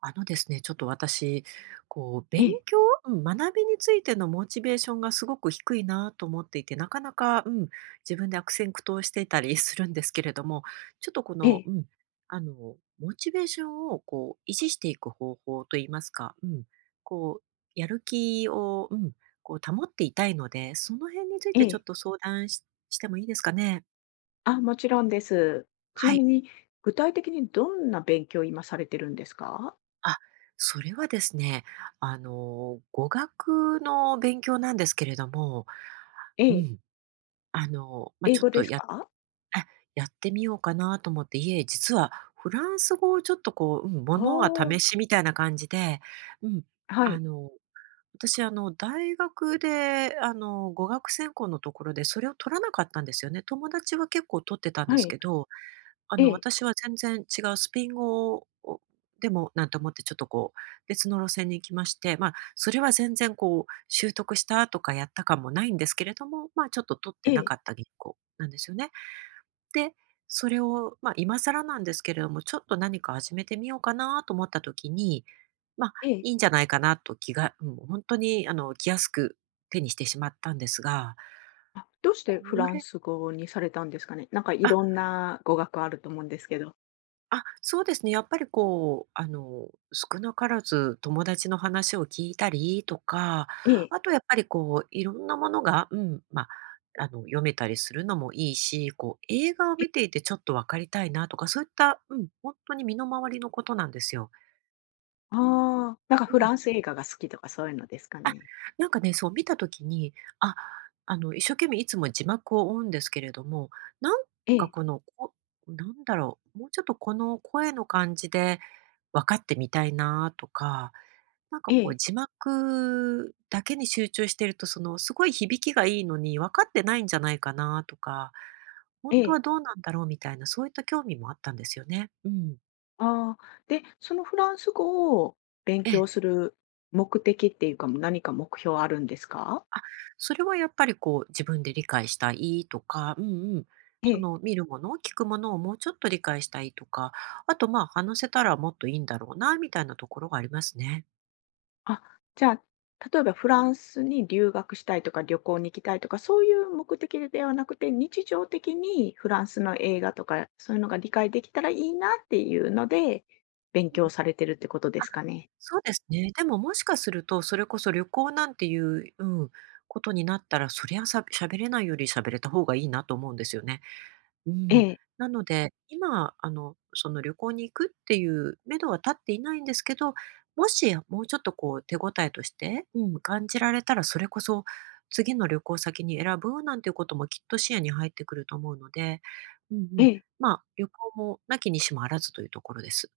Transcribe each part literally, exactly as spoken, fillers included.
あのですね、ちょっと私、こう、え勉え、強、うん、学びについてのモチベーションがすごく低いなと思っていて、なかなか、うん、自分で悪戦苦闘していたり するんですけれども、ちょっとこえの、え、うん、あの、モチベーションをこう維持していく方法といいますか、うん、こう、やる気を、うん、こう保っていたいので、その辺についえてちょっえ。と相談ししてもいいですかね。あ、もちろんです。ちなはみい。に、具体的にどんな勉強を今されてるんですか？あ、それはですね、あの、語学の勉強なんですけれども、えうえ、ん、あの、まあ、英ちょ語っでとすやか？あ、やってみようかなと思って、いえ、実はフランス語をちょっとこう、うん、もああ、のは試しみたいな感じで、うん、はあい、の、私あの、大学であの、語学専攻のところでそれを取らなかったんですよね。友達は結構取ってたんではすけい。どあえの、え、私は全然違うスペイン語をでもなんて思ってちょっとこう、別の路線に行きまして、まあ、それは全然こう習得したとかやった感もないんですけれども、まあ、ちょっと取ってえなえ、かった銀行なんですよね。で、それを、まあ、今更なんですけれども、ちょっと何か始めてみようかなと思った時に、まあ、ええ。いいんじゃないかなと気が、うん、本当にあの、来やすく手にしてしまったんですが、あ、どうしてフこランれス語にされたんですかね？なんかいあ、ろんな語学あると思うんですけど。あ、そうですね。やっぱりこう、あの、少なからず友達の話を聞いたりとか、ええ、あとやっぱりこう、いろんなものが、うん、まあ、あの、読めたりするのもいいし、こう、映画をえ見え、ていてちょっと分かりたいなとか、そういった、うん、本当に身の回りのことなんですよ。ああ、なんかうフん。ランス映画が好きとかそういうのですかね？なんかね、そう見た時に、あ、あの、一生懸命いつも字幕を追うんですけれども、なんえかえ、この、こなんだろう、もうちょっとこの声の感じで分かってみたいなとかなんかえこうえ、字幕だけに集中してると、そのすごい響きがいいのに分かってないんじゃないかなとか、本え当はえ。どうなんだろうみたいな、そういった興味もあったんですよね。うん。ああ、で、そのフランス語を勉え強え。する目的っていうか、何か目標あるんですか？それはやっぱりこう自分で理解したいとか、うんうん。えそえ。の見るもの、聞くものをもうちょっと理解したいとか、あとまあ話せたらもっといいんだろうなみたいなところがありますね。あ、じゃあ、例えばフランスに留学したいとか、旅行に行きたいとか、そういう目的ではなくて、日常的にフランスの映画とか、そういうのが理解できたらいいなっていうので、勉強されてるってことですかね？そうですね。でももしかすると、それこそ旅行なんていう、うん、ことになったら、そりゃさ喋れないより喋れた方がいいなと思うんですよね。うえん。え、なので、今、あの、その旅行に行くっていう目処は立っていないんですけど、もしもうちょっとこう手応えとして、うん、感じられたら、それこそ次の旅行先に選ぶなんていうこともきっと視野に入ってくると思うので、うんうえん。え。まあ、旅行もなきにしもあらずというところです。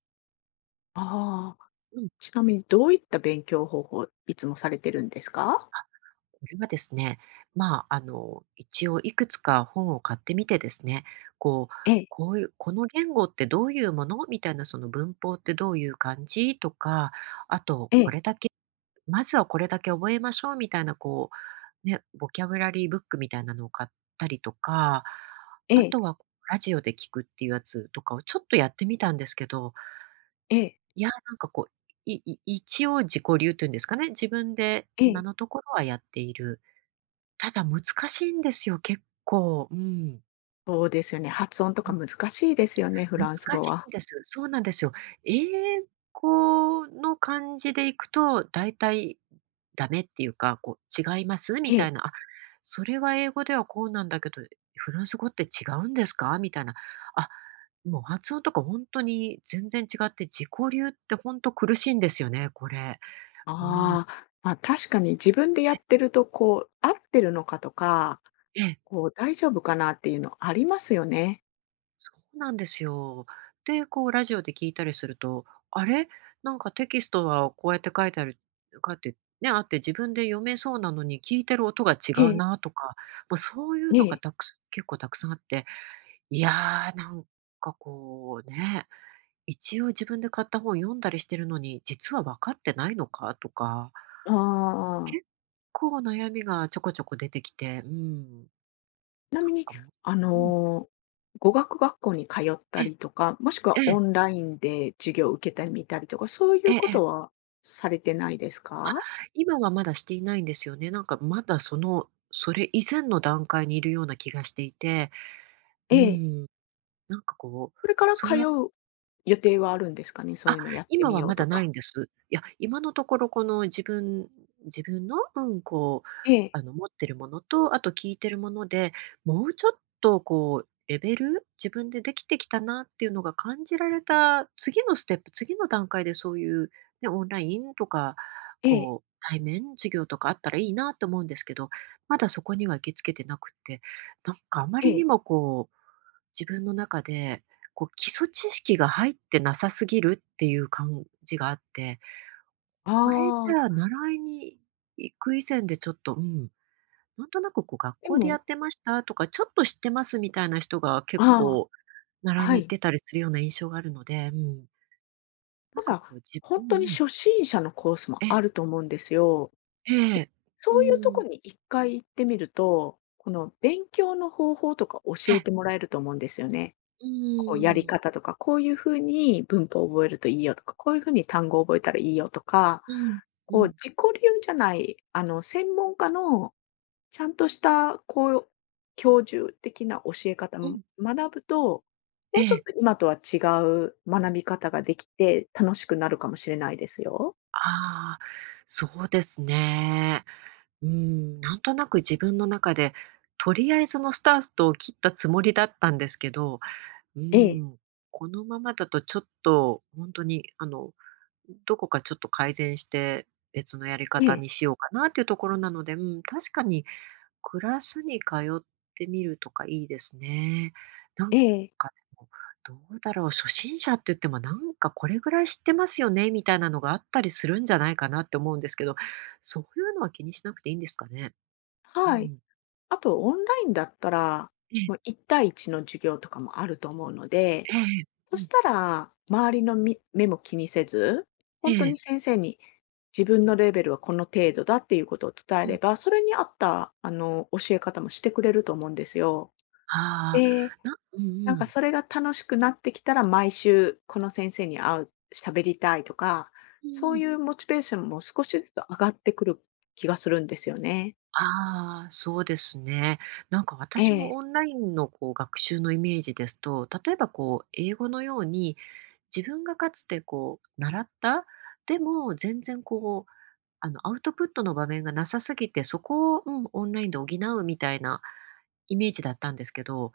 ああ、うん。ちなみにどういった勉強方法、いつもされてるんですか？これはですね、まあ、あの、一応いくつか本を買ってみてですね、こう、ええ、こういう、この言語ってどういうものみたいな、その文法ってどういう感じとか、あと、えこえ、れだけ、まずはこれだけ覚えましょうみたいな、こう、ね、ボキャブラリーブックみたいなのを買ったりとか、えあえ、とは、ラジオで聞くっていうやつとかをちょっとやってみたんですけど、ええ、いや、なんかこう、いい一応自己流というんですかね、自分でえ今え。のところはやっている。ただ難しいんですよ、結構。うん。そうですよね。発音とか難しいですよね、フ難ランス語しいは。んです。そうなんですよ。英語の漢字でいくと、大体ダメっていうか、こう、違いますえみたえ。いな、あ、それは英語ではこうなんだけど、フランス語って違うんですかみたいな。あ、もう発音とか本当に全然違って、自己流って本当苦しいんですよね、これ。うん。ああ、ま、確かに自分でやっえてると、こう、合ってるのかとか、ええ。こう、大丈夫かなっていうのありますよね。そうなんですよ。で、こうラジオで聞いたりすると、あれ、なんかテキストはこうやって書いてあるかってね、あって自分で読めそうなのに聞いてる音が違えうえ、なとか、まあ、そういうえのがえ。たくす結構たくさんあって、いやー、なんかこうね、一応自分で買った本読んだりしてるのに、実は分かってないのかとか、ああ、結構悩みがちょこちょこ出てきて、うーん、なんちなみに、かもあううん、の、語学学校に通ったえ、えりとか、もしくはえ、オンラインで授業を受けてみたりとか、そういうえこえ。とはされてないですあ、か？今はまだしていないんですよね。なんかまだその、それ以前の段階にいるような気がしていて、うええ。ん、なんかこう、これからそ通うやう予定はあるんですかね？そあ、ういうのやって今みはようまとだなか。いんです。いや、今のところこの自分自分の、うん、こう、ええ、あの、持ってるものと、あと聞いてるもので、もうちょっとこうレベル、自分でできてきたなっていうのが感じられた次のステップ、次の段階でそういう、ね、オンラインとか、ええ。こう、対面授業とかあったらいいなと思うんですけど、まだそこには行きつけてなくって、なんかあまえりにえ。もこう自分の中で、こう、基礎知識が入ってなさすぎるっていう感じがあって、これじあゃああ。習いに行く以前でちょっと、うん、なんとなくこう学で校でやも、ってましたとか、ちょっと知ってますみたいな人が結あ構あ、習いはに行っい。てたりするような印象があるので、うん、たなんかこうだ、自分、ほじうんとにんうん。初心者のコースもえ、あると思うんですよ。ええ、うそういうとこん、にいっかい行ってみると、この勉強の方法とか教えええ、てもらえると思うんですよね。うこうやりん、方とか、こういう風に文法を覚えるといいよとか、こういう風に単語を覚えたらいいよとか、うん、うこうん、自己流じゃない、あの、専門家のちゃんとした、こう、教授的な教え方うをん、学ぶと、えもうちょっえ、と今とは違う学び方ができて、楽しくなるかもしれないですよ。ああ、そうですね。うーん、なんとなく自分の中で、とりあえずのスタートを切ったつもりだったんですけど、うーええ、ん、このままだとちょっとほんとに、あの、どこかちょっと改善して、別のやりえ方え、にしようかなっていうところなので、うん、確かにクラスに通ってみるとかいいですね。なんええ、かでも、どうだろう、初心者って言ってもなんかこれぐらい知ってますよねみたいなのがあったりするんじゃないかなって思うんですけど、そういうのは気にしなくていいんですかね？うはい。ん。あとオンラインだったら、ええ、もういち対いちの授業とかもあると思うので、ええ、うそん、したら周りのみ目も気にせず、え本当え、に先生に自分のレベルはこの程度だっていうことを伝えうれん。ば、それに合った、あの、教え方もしてくれると思うんですよ。あで、あ、なうんうなんかん。それが楽しくなってきたら、毎週この先生に会う、喋りたいとか、うそんううんいうモチベーションも少しずつ上がってくる気がするんですよね。ああ、そうですね。なんかえ私のえ、オンラインのこう学習のイメージですと、例えばこう英語のように自分がかつてこう習った、でも全然こうあのアウトプットの場面がなさすぎて、そこを、うん、オンラインで補うみたいなイメージだったんですけど、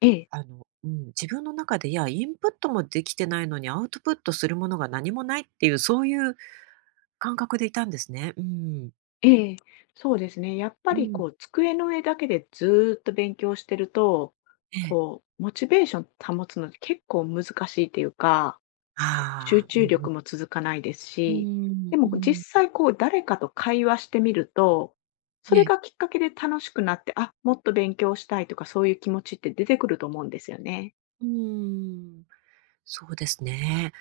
ええ。あの、うん、自分の中でいや、インプットもできてないのにアウトプットするものが何もないっていう、そういう感覚でいたんですね。うん。ええ、そうですね。やっぱうりん。こう机の上だけでずーっと勉強してると、ええ。こうモチベーション保つのって結構難しいっていうか、し集ああ、うん中うん。力も続かないですうーし、でん、うも実ん。際こう誰かと会話してみると、そえれえ。がきっかけで楽しくなって、あ、もっと勉強したいとかそういう気持ちって出てくると思うんですよね。うーん、そうですね。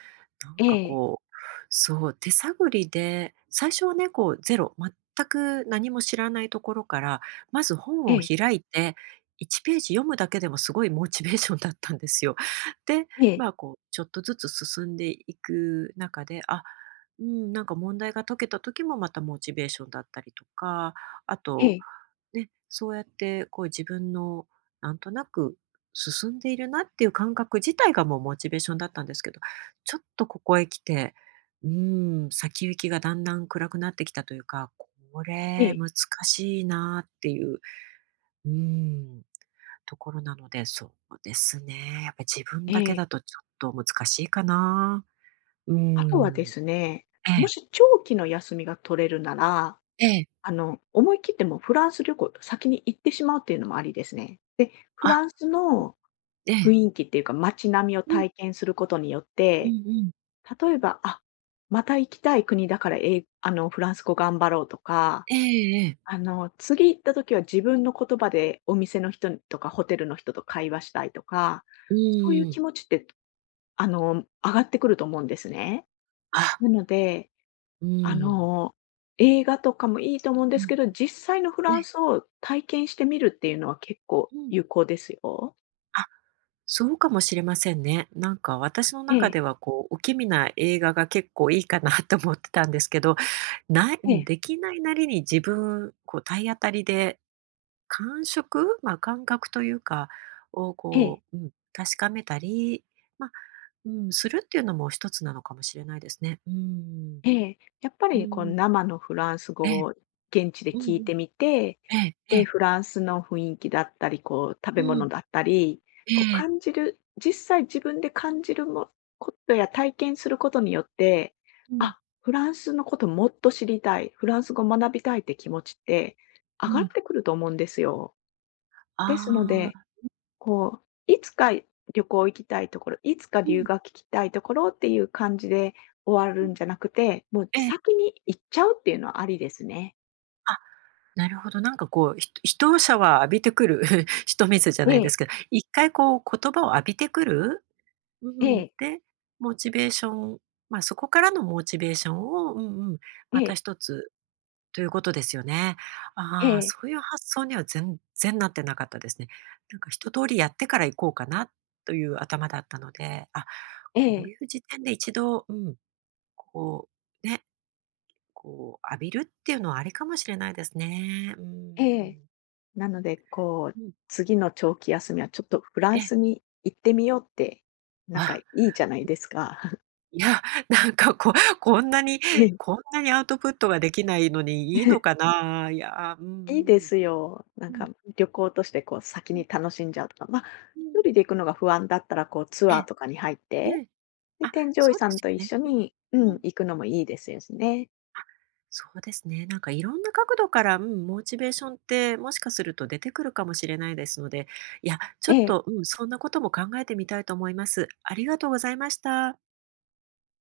なんえかえ、こう、そう、手探りで、最初はね、こうゼロ、全く何も知らないところから、まず本えをえ、開いて、いちページ読むだけでもすごいモチベーションだったんですよ。で、ええ、まあ、こうちょっとずつ進んでいく中で、あ、うん、なんか問題が解けた時もまたモチベーションだったりとか、あえとえ、ね、そうやってこう自分のなんとなく進んでいるなっていう感覚自体がもうモチベーションだったんですけど、ちょっとここへ来て、うーん、先行きがだんだん暗くなってきたというか、こえれえ、難しいなっていう、うーん、ところなので、そうですね。やっぱり自分えだけだえ。とちょっと難しいかな。うーあとはでん。すね、えもえ、し長期の休みが取れるなら、ええ、あの、思い切ってもうフランス旅行先に行ってしまうっていうのもありですね。で、フあ、ランスのえ雰え、囲気っていうか、街並みをうん、体験することによっうて、んうん。例えば、あ、また行きたい国だから、えいあの、フランス語頑張ろうとか、ええええ、あの、次行った時は自分の言葉でお店の人とかホテルの人と会話したいとか、うそういうー気ん。持ちって、あの、上がってくると思うんですね。あ、なので、うあーん。の、映画とかもいいと思うんでうすん。けど、実際のフえランえ。スを体験してみるっていうのは結構うん。有効ですよ。あ、そうかもしれませんね。なんか私のえ中え、ではこう、お気味な映画が結構いいかな と思ってたんですけど、ないうえん、え、できないなりに自分、こう体当たりで感触、ま、感覚というかをええ。こう、うん、確かめたり、まあ、うん、するっていうのも一つなのかもしれないですね。うん。ええ、やっぱうりこうん。生のフランスええ。語を現地でうん聞いうん。てみて、えええで、フえ。ランスの雰囲気だったり、こう食うべん。物だったり、えこうえ。感じる、実際自分で感じるもことや体験することによって、うん、あ、フランスのこともっと知りたい、フランス語学びたいって気持ちって上うがっん。てくると思うんですよ。ですのあで、あ、こう、いつか旅行行きたいところ、いつかう留ん、学行きたいところっていう感じで終わうるんん。じゃなくて、もうええ。先に行っちゃうっていうのはありですね。あなるほど、なんかこう、ひとシャワー浴びてくる 一水じゃえないでえ、すけど、一回こう言葉を浴びてくる、うえん、え、で、モチベーション、ま、そこからのモチベーションを、うんうん、えまたえ、一つということですよね。えああ、え、そういう発想には全然なってなかったですね。なんか一通りやってから行こうかなという頭だったので、あ、えこうえ、いう時点で一度、うん、こうね、こう浴びるっていうのはありかもしれないですね。うええ。ん。なので、こう、うん。次の長期休みはちょっとフランえスに行ってみようって、なんかあ、いいじゃないですか。いや、なんかこ こんなにええ こんなにアウトプットができないのにいいのか な。いや、うんういいでんうん。すよ。なんうかん、旅行としてこう先うん、に楽しんじゃうとか、まあ、う一ん。人で行くのが不安だったら、こうツえアーえ、とかに入っえて、え。で、あ、添乗員そうさですんと一よね。緒うん、に、ううん、ん。行くのもいいですよね。あ、そうですね。なんかいろんな角度から、うん、モチベーションってもしかすると出てくるかもしれないですので、いや、ちょえっえ。と、うん、そんなことも考えてみたいと思います。ありがとうございました。